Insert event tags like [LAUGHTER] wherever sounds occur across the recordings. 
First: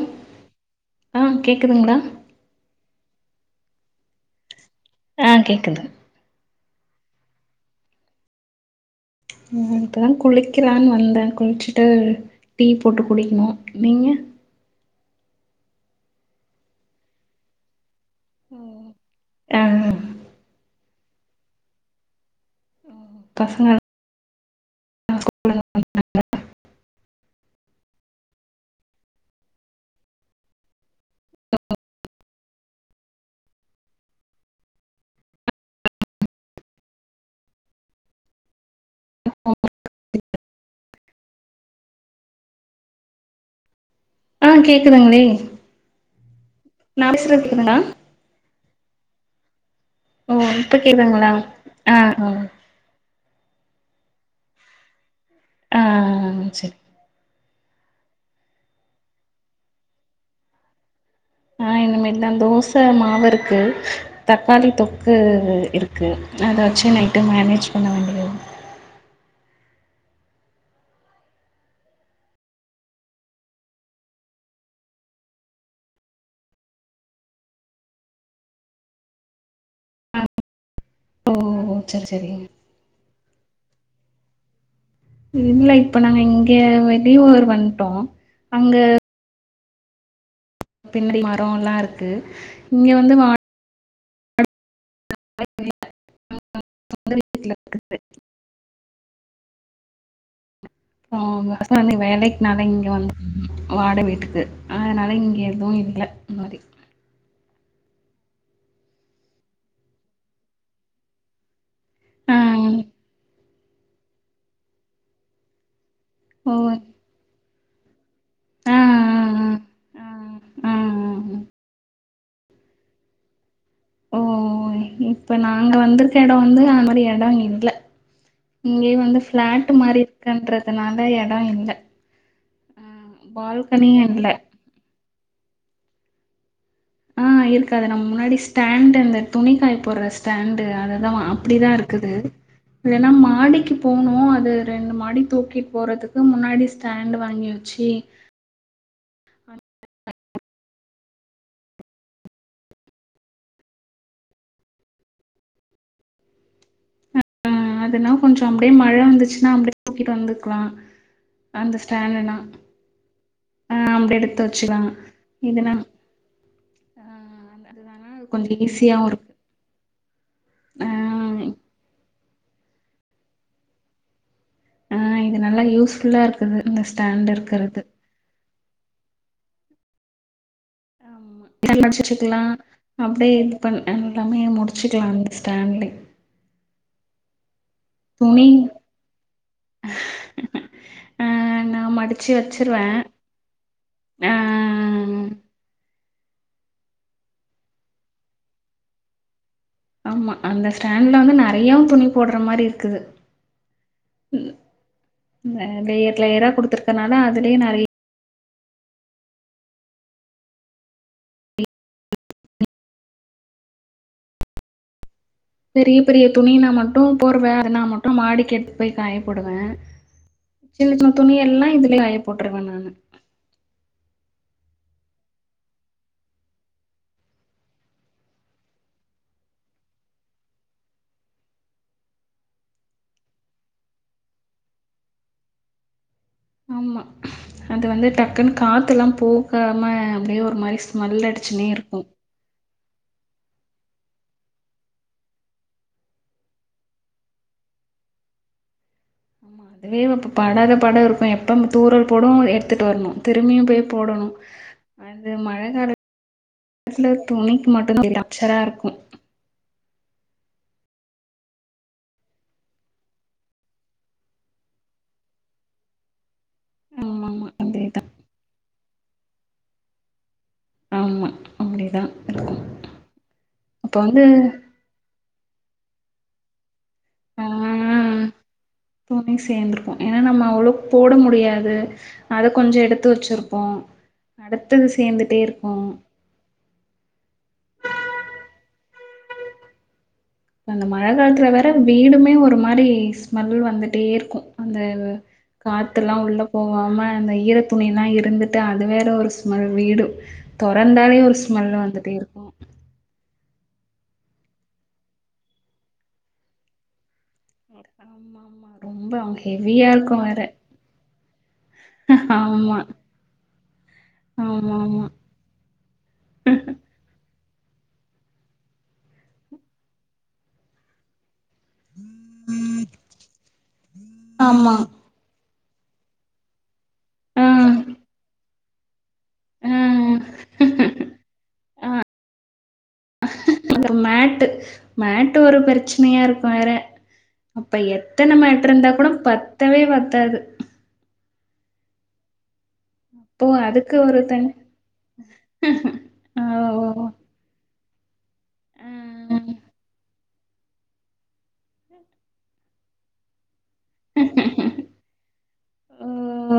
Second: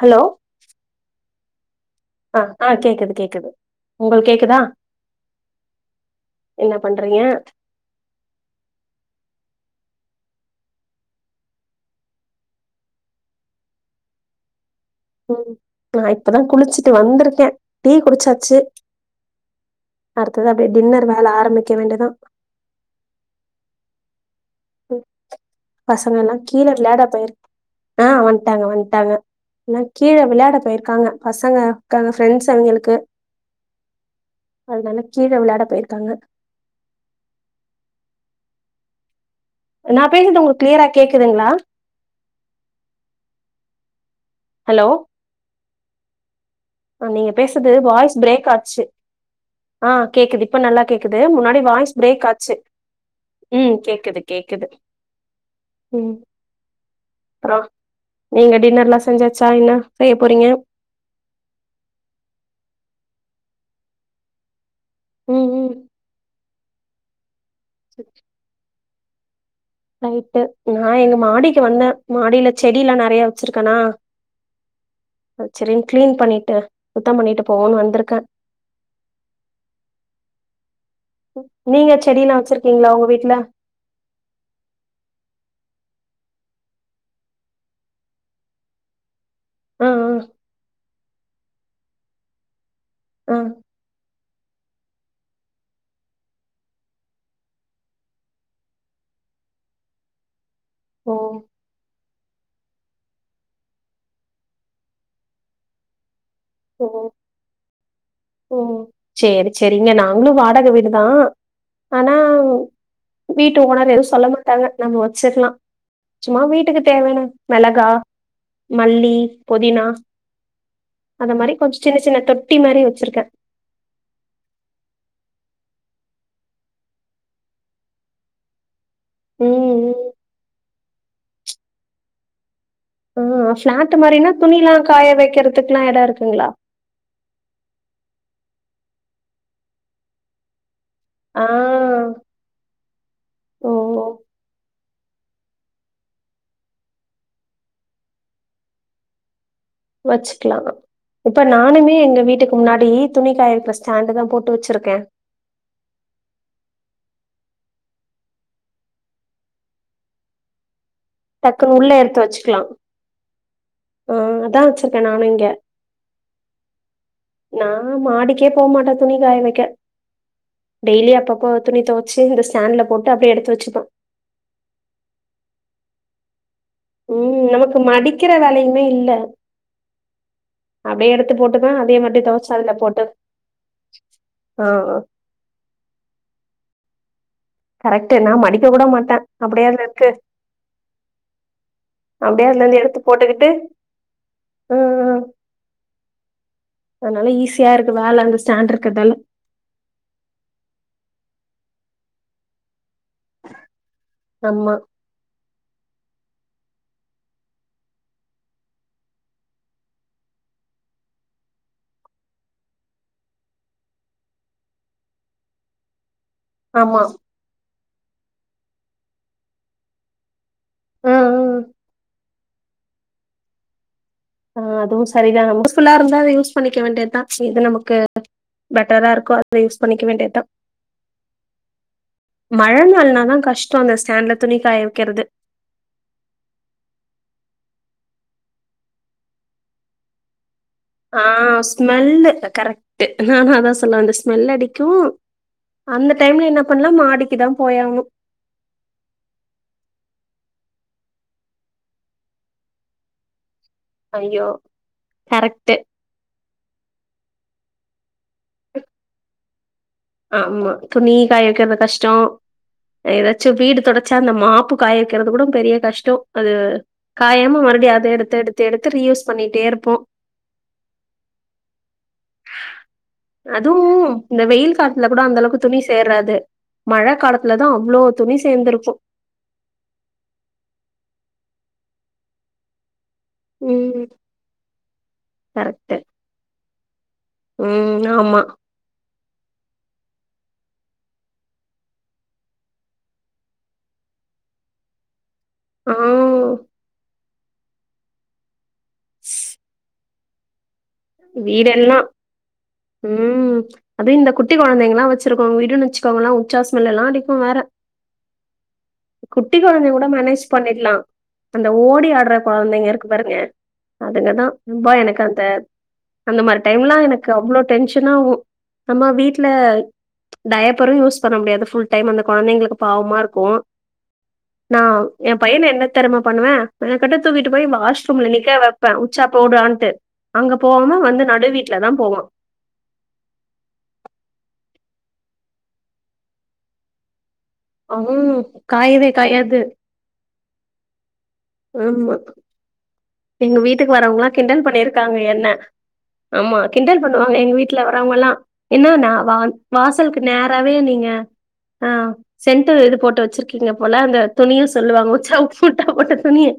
Hello ஆ கேக்குதுங்களா ஆ ஆ கேக்குது கேக்குது உங்குளுக்கு கேக்குதா ஆ கேக்குது என்ன பண்றீங்க இப்பதா குளிக்களான்னு வந்தே குளிச்சுட்டு டீ போட்டு குடிக்கணும் நீங்க ம் நா இப்பதா குளிச்சிட்டு வந்திருக்கே டீ குடிச்சாச்சு ஆ அடுத்து அப்டியே டின்னர் வேல ஆரம்பிக்க வேண்டிதா பச்ங்க பசங்கனா கீழே விளையாட போயிரு ஆ வந்துட்டாங்க வந்துட்டாங்க ஆ கீழே விளையாட போயிருக்காங்க பசங்க இருக்காங்க ஃபிரண்ட்ஸ் அவங்களுக்கு அதனால கீழே விளையாட போயிருக்காங்க நா பேசறது உங்ளுக்கு கிளியரா கேக்துங்களா ஆ ஹலோ கேக்குதுங்களே நா அ நீங்க பேசுறது பேசற்து கேக்குதுங்களா வாய்ஸ் பிரேக் ஆச்சி ஆ ஓ கேக்குது இப்ப நல்லா கேக்குது கேக்குதுங்களா முன்னாடி வாய்ஸ் ஆ பிரேக் ஆ ஆச்சி ஆ கேக்குது கேக்குது ஆ ம் சரி அப்றம் நீங்க டின்னர்லா செஞ்சாச்சா என்ன செய்ய போறீங்க ஆ இனிமேட்தா தோசை மாவு இருக்கு தக்காளி தொக்கு ம் ம் இருக்கு அதை வச்சி நைட்டு மேனேஜ் பண்ண ச [UNINTELLIGIBLE] வேண்டியது ரைட்டு நா எங்க மாடிக்கு வந்தே மாடியில செடி எல்லா நெறையா வச்சிருக்கனா சரின் கிளீன் பண்ணிட்டு சுத்தம் பண்ணிட்டு போவோன்னு வந்துருக்கே ஓ நீங்க சரி சரி செடிலா வெச்சிருகீங்களா உங்க வீட்ல இல்ல இப்ப நாங்க இங்க வெளியூர் வந்டோ அங்க ஆ ஆ பின்ன மரோ எல்லா இருக்கு இங்க வந்து வா ஆ ஆ [INAUDIBLE] சொந்த வீட்ல இருக்குது ஓ ஆமா சாமி வேலைக் னால இங்க வந்து வாடக வீட்டுக்கு அதனால இங்கே எதுவு இல்ல இந்த மாரி போ ம் சேரி சேரிங்க நாங்களு வாடகைவீடுதா ஆனா ஆ வீட்டு ஓனர் எதுவு சொல்ல மாட்டாங்க நம்ம வெச்சிகலா சும்மா ஓ வீட்டுக்கு தேவையான மெளகா ஆ ஆ மல்லி புதினா ஆ ஆ ஆ அத ஆ மாரி கொஞ்ச சின்ன சின்ன தொட் தொட்டி மாரி வெச்சிருக்கே ஓ ஓ இப்ப நாங்க வந்துருக்க எடொ வந்து அது மாரி எடொ இல்ல இங்கேயே வந்து ம் ஃப்ளாட் ம் மாரி இருகன்றதுனால எட இல்ல ஆ ஓ பிளாட் பால்கனியு மாரினா இல்ல துணி க்ஷலா காய வைக்கிறதுக்குகலா எடொ இருக்குங்களா ஆ இருக்காது நம்ம முன்னாடி ஸ்டாண்டு அந்த துணி காய போடுற ஸ்டாண்டு அத தா ஆ அப்டிதா இருக்குது இல்லனா ஓ மாடிக்கு போனோ அது ரெண்டு மாடி தூக்கிட் போறதுக்கு முன்னாடி ஸ்டாண்டு் வாங்கி வெச்சி வெச்சுக்குலா இப்ப நானுமே எங்க வீட்டுக்கு முன்னாடி துணி காய வைக்குற ஸ்டாண்டு தா போட்டு வெச்சுருக்கே அ அதுனா கொஞ்சொ அப்டியே மழ வந்துச்சுன்னா அப்டியே தூக்கிட்டு வந்துக்குலா டக்குனு உள்ள எடுத்து வச்சுக்கலா ஆ அப்டி எடுத்து அதா வச்சுக்கலா வச்சிருகே நானு இங்க இதுனா ஆ நா அதுதானா மாடிக்கே கொஞ்சோ போ மாட்டே ஈஸியாவு துணி இருக்கு காய வைக்க ஆ டெய்லி அப்பப்ப துணி துவச்சு இந்த ஸ்டாண்டுல போட்டு அப்டியே எடுத்து வெச்சுப்ப ஆ இது நல்லா யூஸ்ஃபுல்லா இருக் ம் இந்த ஸ்டா ம் நமக்கு மடிக்கிற வேலையுமே இல்ல அப்டியே எடு மடிச்சிட்டுகுலா அப்டியே இது பண் எல்லாமே ஆ ஆ முடிச்சுக்குலா அந்த ஸ்டாண்ட்லயே கரெக்ட்டு நா துணி மடிக்க கூட மாட்டே அப்டியே அத எடுத்து ஆ நா மடிச்சு அப்டியே அதுல இருந்து வச்சிருவே எடுத்து போட்டுக்கிட்டு ஆ ம் அதனால ஈஸியா இருக்கு வேல அந்த ஸ்டாண்ட் இருக்குறதால ஆமா அந்த ஸ்டாண்ட்ல வந்து நெறையாவு துணி போடுற மாரி இருக்குது ம் ஆமா லேயர் லேயரா குடுத்துருக்குறனால அதுலயே நெறை பெரிய பெரிய துணினா ஆமா மட்டு போர்வ அதுனா மட்டு மாடிக்கு எடுத்து போய் காயப்போடுவே சின்ன ஆ சின்ன துணி எல்லா இதுலேயே காயப்போடுருவே நானு ஆ அதுவு சரிதா நம்ம யூஸ் ஃபுல்லா இருந்தா அத யூஸ் பண்ணிக்க வேண்டியதுதா இது நமக்கு பெட்டரா இருக்கு அத யூஸ் பண்ணிக்க வேண்டியதா மழ நாள்னா தா கஷ்டோ அந்த ஸ்டாண்ட்ல துணி காய வைக்கிறது ஆமா அது வந்து டக்குன்னு காத்துல்லா போகாம அப்டியே ஒரு மாரி ஆ ஸ்மெல் அடிச்சுனே இருக்கு ஸ்மெல்லு கரெக்ட்டு நானு அதா சொல்ல வந்தே ஸ்மெல் அடிக்கு அந்த டைம்ல என்ன பண்ணலா மாடிக்கு தா போயானு ஆமா அதுவே இப்ப படாத பாட இருக்கு எப்போ நம்ப தூரல் போடு எடுத்துகட்டு வரணு திரும்பியு போய் போடணு ஐயோ அது மழ கரெக்ட் கால துல துணிக்கு மட்டுதா அச்சரா இருக்கு ஆமா துணி காய் வைக்கிறது கஷ்டோ ஏதாச்சு வீடு தொடச்சா அந்த மாப்பு காய வைக்கிறது கூட பெரிய கஷ்டோ அது ஆமா ஆமா காயாம மறுவுடியு அதேதா அதை எடுத்து எடுத்து எடுத்து ரீயூஸ் பண்ணிட்டே இருப்போ ஆமா அப்டிதா இருக்கு அதுவு அப்ப வந்து இந்த வெயில் ல கூட அந்த அளவுக்கு துணி சேராது மழை ஆ காலத்துல தா அவ்ளோ துணி சேந்திருக்கு துணி சேந்திருக்கு ஏனா நம்ம அவ்ளோக் போட முடியாது அத கொஞ்சொ எடுத்து வச்சுரு போ ம் அடுத்தது சேந்துட்டே இருக்கு கரெக்ட் ம் ஆமா அந்த மழ காலத்துல வேற வீடுமே ஒரு மாரி ஸ்மெல் வந்துட்டே இருக்கு அந்த ஆ காத்துல்லா உள்ள போகாம அந்த ஈர துணி எல்லா இருந்து டு அது வேற ஒரு ஸ்மெல் வீடு தொறந்தாலே ஒரு ஸ்மெல் வீடெல்லா வந்துட்டே இருக்கு ம் அது இந்த குட்டி கொழந்தைங்கல்லா வச்சிருக்கோங்க வீடு வச்சுக்கோங்களே உச்சாஸ்மெல்லா அடி கு வேற ஆமா ஆமா ரொம்ப குட்டி ஹெவியா கொழந்தை கூட இருக்கு வேற மேனேஜ் பண்ணிக்லா அந்த ஓடி ஆடுற ஆமா கொழந்தைங்க இருக்கு பாருங்க அதுங்கதா ஆமா ம்பா ஆமா எனக்கு அந்த அந்த மாரி டைம்லா எனக்கு அவ்ளோ டென்ஷனாவு நம்ம வீட்ல டயப்பரு யூஸ் பண்ண முடியாது ஃபுல் டைம் அந்த கொழந்தைங்களுக்கு பாவமா இருக்கு ஆமா நா எ பையன என்ன தெறிமா பண்ணுவ மெனக்கிட்டு ஆ தூக்கிட்டு போய் வாஷ்ரூம்ல நிக்க வெப்பே உச்சா ஆ போடான்ட்டு அங்க போவாம வந்து நடு வீட்ல தா போவா அந்த மேட் மேட் ஒரு பிரச்சனையா இருக்கு வேற அப்ப எத்தன ம் மேட் இருந்தா காயவே கூட காயாது பத்தவே பத்தாது ஆமா அப்போ எங்க வீட்டுக்கு அதுக்கு ஒரு வரவங்களா தனி கிண்டல் பண்ணிருக்காங்க என்ன ஆமா கிண்டல் ஓ! பண்ணுவா க எங்க வீட்ல வர்றவங்கெல்லா என்ன நா வா வாசலுக்கு நேராவே நீங்க ஆ சென்ட் இது போட்டு வச்சிருக்கி கீங்க போல அந்த துணிய சொல்லுவாங்க உச்சா போட்டா போட்ட துணிய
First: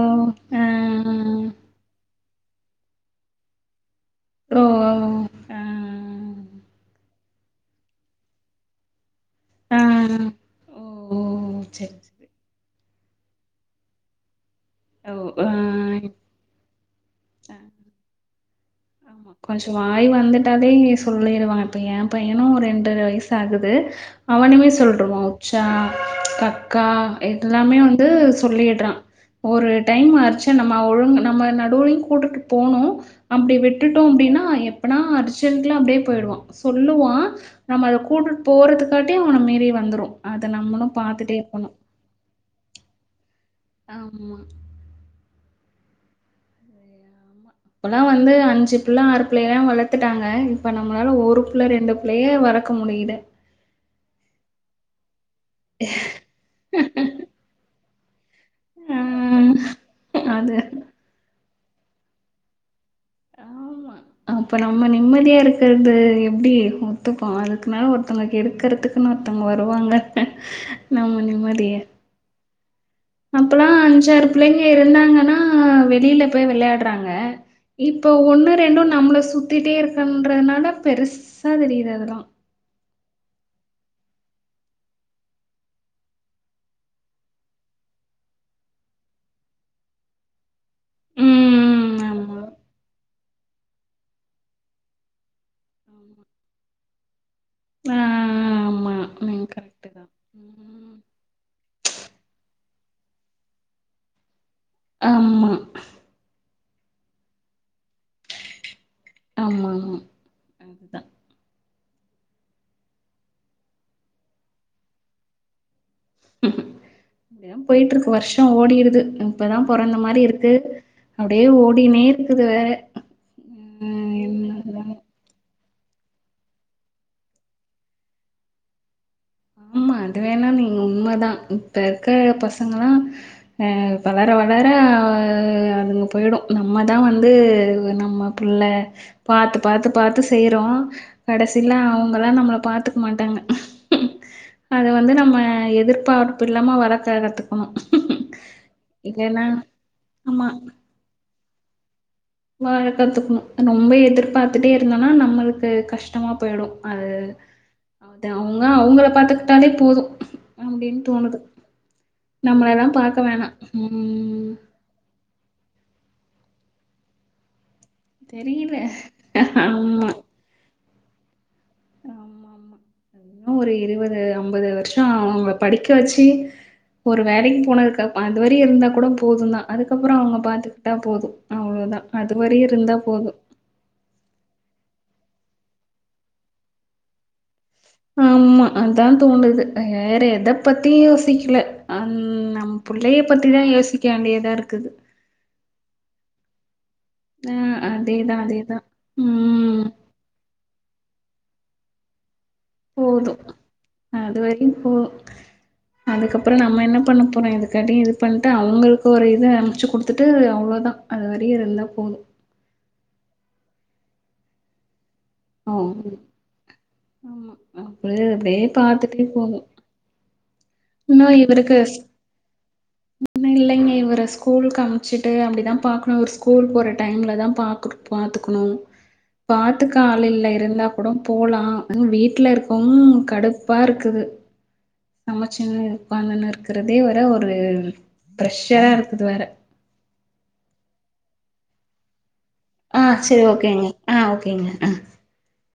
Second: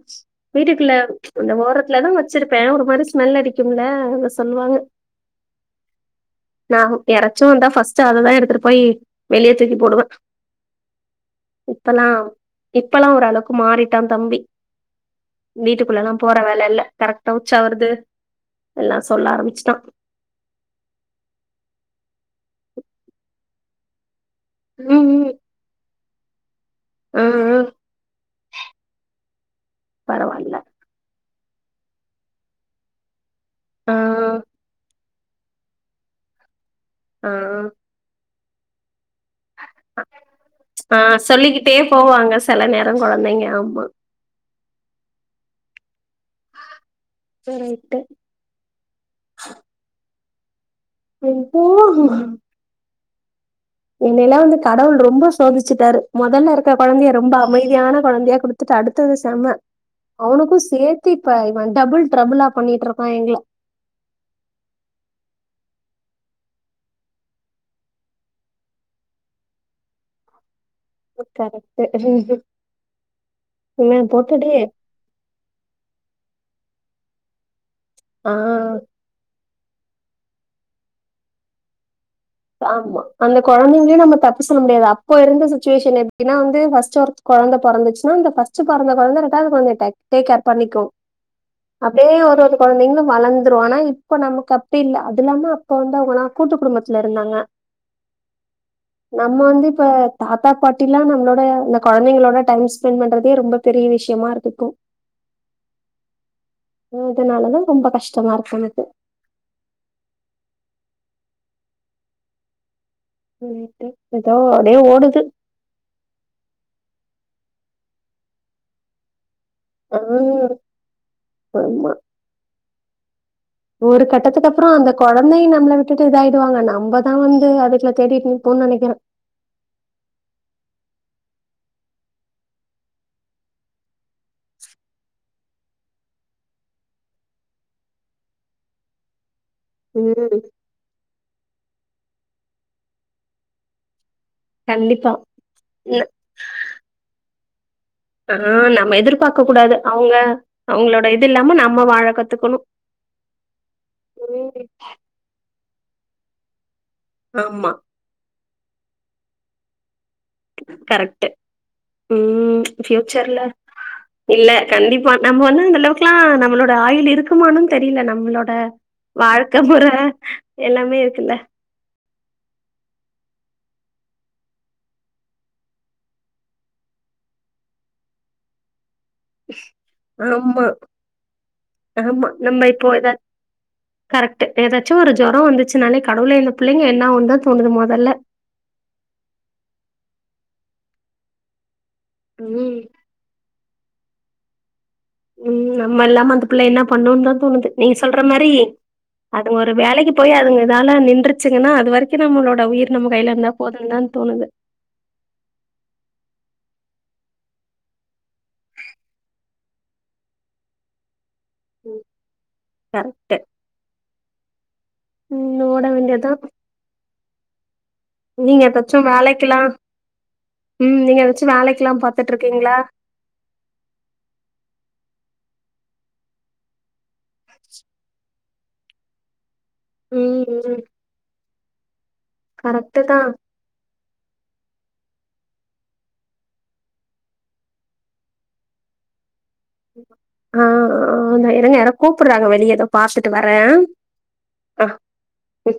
வீட்டுக்குள்ள அந்த ஓரத்துல நா வச்சிருப்பே ஒரு மாரி ஸ்மெல் அடிக்கும்ல அத சொல்லுவாங்க நா யாராச்சு வந்தா ஃபஸ்ட் அததா எடுத்துட்டு போய் வெளியே தூக்கி போடுவே சரி, இப்பல்லா சரி. இப்பல்லா ஓரளவுக்கு மாறிட்டா தம்பி ஓ! வீட்டுக்குள்ளல்லா போற வேல இல்ல கரெக்ட்டா உச்சா ஆ. வருது எல்லா சொல்ல ஆரம்பிச்சுட்டா ஐ வந்துட்டாலே சொல்லிருவாங்க இப்ப ஏ பையனு ஒரு ரெண்டர வயசு ஆகுது அவனுமே ம் சொல்ருவா ம் உச்சா கக்கா ஆ ஆ எல்லாமே வந்து சொல்லிட்றா ஒரு டைம் அர்ச்ச பரவால்ல நம்ம ஒழுங் நம்ம நடுவுலையு கூட்டுட்டு போனு அப்டி ஆ விட்டுட்டோம் அப்டினா எப்பனா அர்ஜென்ட்ல அப்டியே போயிடுவா சொல்லுவா ஆ நம்ம அத கூட்டுட்டு போறதுக்காட்டி அவன மீறி வந்துரு அத நம்மளு ஆ பாத்துட்டே இருக்கணு சொல்லிக்கிட்டே போவாங்க செல நேர கொழந்தைங்க ஆமா ஆமா அப்பல்லா ரைட்டு வந்து அஞ்சு பிள்ள ஆறு பிள்ளைய எல்லா வளத்துட்டாங்க இப்போ நம்மளால ஒரு ம் பிள்ள ரெண்டு போதுமா பிள்ளயே வளக்க முடியல என்னயிலா வந்து கடவுள் ரொம்ப சோதிச்சுட்டாரு முதல்ல இருக்கற கொழந்தய ரொம்ப அமைதியான கொழந்தயா குடுத் துட்டு ஆ அடுத்தது செம்ம அது அவனுக்கு சேத்து இப்ப அவ டபுள் ட்ரபுளா பண்ணிட்டுருக்கா எங்கள ஆமா அப்ப நம்ம நிம்மதியா இருக்கறது எப்டி ஒத்துப்போ அதுக்குனாலு ஒருத்தங்க கெடுக்கறதுக் இன்னொர்தங்க வருவாங்க நம்ம நிம்மதிய [UNINTELLIGIBLE] அப்பல்லா இவன் அஞ்சாறு போட்டுட்டு பிள்ளைங்க இருந்தாங்கனா வெளியில போய் விளையாட்றாங்க இப்ப ஆ ஒன்னு ரெண்டு நம்மள சுத்திட்டே இருக்கறதுன்தால பெருசா தெரிது அதெல்லா ஆமா அந்த கொழந்தைங்களையு நம்ம தப்பு சொல்ல முடியாது அப்போ இருந்த சிச்சுவேஷன் எப்டினா வந்து ஃபர்ஸ்ட் கொழந்த பொறந்துச்சுனா அந்த ஃபர்ஸ்ட் பொறந்த கொழந்த ரெண்டாவது கொழந்தய டேக் கேர் பண்ணிக்கு ம் அப்டியே ஆமா ஒரு ஒரு குழந்தைங்களு வளந்துரு ஆனா இப்ப நமக்கு அப்டி இல்ல அது இல்லாம இப்போ வந்தவங்கலா கூட்டு குடும்பத்துல இருந்தாங்க ஆ ஆமா நம்ம நீங்க வந்து இப்ப கரெக்ட்டு தா தாத்தா பாட்டில்லா நம்மளோட இந்த குழந்தைங்களோட டை டைம் ஸ்பெண்ட் பண்றதே ரொம்ப பெரிய விஷயமா இருக்கும் ஆமா இதனாலதா ரொம்ப கஷ்டமா இருக்கு உனக்கு ஆமா அதுதா எதோ அப்டே ஓடுது போயிட்ருக்கு வருஷ ஓடிருது இப்பதா பொறந்த ஆ மாரி இருக்கு அப்டியே ஆமா ஓடினே இருக்குது வேற ஒரு ம் கட்டத்துக்கு அப்புறோ அந்த என்னதுதானே குழந்தையு நம்மள விட்டுட்டு இதா ஆயிடுவாங்க நம்ம தா வந்து அதுகல தேடிட்டு நிப்போ நெனைக்கிற ஆமா அது வேணா நீங்க உண்மதா இப்ப இருக்க பசங்கலா வளர வளர அதுங்க போய்டு நம்ம தா வந்து நம்ம புள்ள பாத்து பாத்து பாத்து ம் செய்றோ கடைசில அவங்கல்லா நம்மள பாத்துக்க மாட்டாங்க அது கண்டிப்பா வந்து நம்ம எதிர்ப்பார்ப்பு இல்லாம வளக்க கத்துக்கணு ஆ நம்ம எதிர்பாக்க இல்லன்னா கூடாது அவங்க ஆமா அவங்களோட இது இல்லாம நம்ம வாழக்கத்துக்கனு வாழ கத்துகணு ரொம்ப ம் எதிர்பாத்துட்டே இருந்தோனா நம்மளுக்கு கஷ்டமா போய்டு அது ஆமா அது அவங்க அவங்கள பாத்துக்கிட்டாலே போது அப்டின்னு கரெக்ட் தோணுது ம் நம்மளலா பாக்க ஃபியூச்சர்ல வேணா இல்ல கண்டிப்பா நம்ம வந்து அந்த அளவுக்குலா நம்மளோட ஆயில் இருக் குமானு தெரில நம்மளோட தெரியல. வாழ்க்க முற ஆமா. எல்லாமே இருக்குல்ல ஆ ஒரு இருபது ஐம்பது வருஷோ ஆவுங்க படிக்க வச்சு ஒரு வேலைக்கு போனதுக்கு அ அது வரையு இருந்தா கூட போதுதா அதுக்கப்புறோ அவங்க ஆமா, பாத்துக்கிட்டா போது அவ்வளோ தா ஆமா. நம்ம அதுவரையு இப்போ இருந்தா எதா போது கரெக்ட் ஏதாச்சு ஒரு ஜொரோ வந்துச்சுன்னாலே கடவுளே இந்த பிள்ளைங்க என்ன உந்த தோணுது மொதல்ல ஆமா அதா தோணுது வேற எத பத்தியு யோசிக்கல அந் ம், பிள்ளைய பத்திதா யோசிக்க வேண்டியதா இருக்குது ம் நம்ம இல்லாம அந்த பிள்ள என்ன பண்ணுன்னனு தா அ தோணுது நீங்க சொல்ற அதேதான், மாரி அதேதான். அதுங்க ஒரு ம். வேலைக்கு போய் அதுங்க இதால நின்றுச்சுங்கன்னா அது வரைக்கு நம்மளோட உயிர் நம்ம கையில இருந்தா போதுன்னு தா தோணுது ம் அதுக்கப்புறோ நம்ம என்ன பண்ண போறோ இதுக்காட்டு இது பண்டு அவுங்களுக்கு ஒரு இத அனுச்சி குடுத்துட்டு அவ்ளோதா அது வர இருந்தா ம் போது கரெக்ட் ம் ஓட ஓ வேண்டியது தான். ஆமா அப்டே அப்டே நீங்க ஏதாச்சும் பாத்துட்டே போன வேலைக்கெல்லாம் ம் நீங்க வச்சு வேலைக்கெல்லா பாத்துட்டு இருக்கீங்களா இன்னு இல்லைங்க இவர ஸ்கூலுக்கு அமிச்சிட்டு அப்டிதா பாக்கணு ஒரு ஸ்கூல் போற டைம்லதா பாத் பாத்துக்குணு பாத்துக்க ம், ஆளில்ல ம். இருந்தா கூட போலா அது வீட்ல இருக்கவு கரெக்ட்டு தான் கடுப்பா இருக்குது சின்னு உக்காந்துனு இருக்கிறதே வேற ஒரு ப்ரஷரா இருக்குது வேற ஆ ஆ தா இருங்க யாரோ கூப்பிடுறாங்க வெளிய எதோ ஆ செரி ஓகேங்க ஆ ஓகேங்க ஆ ம்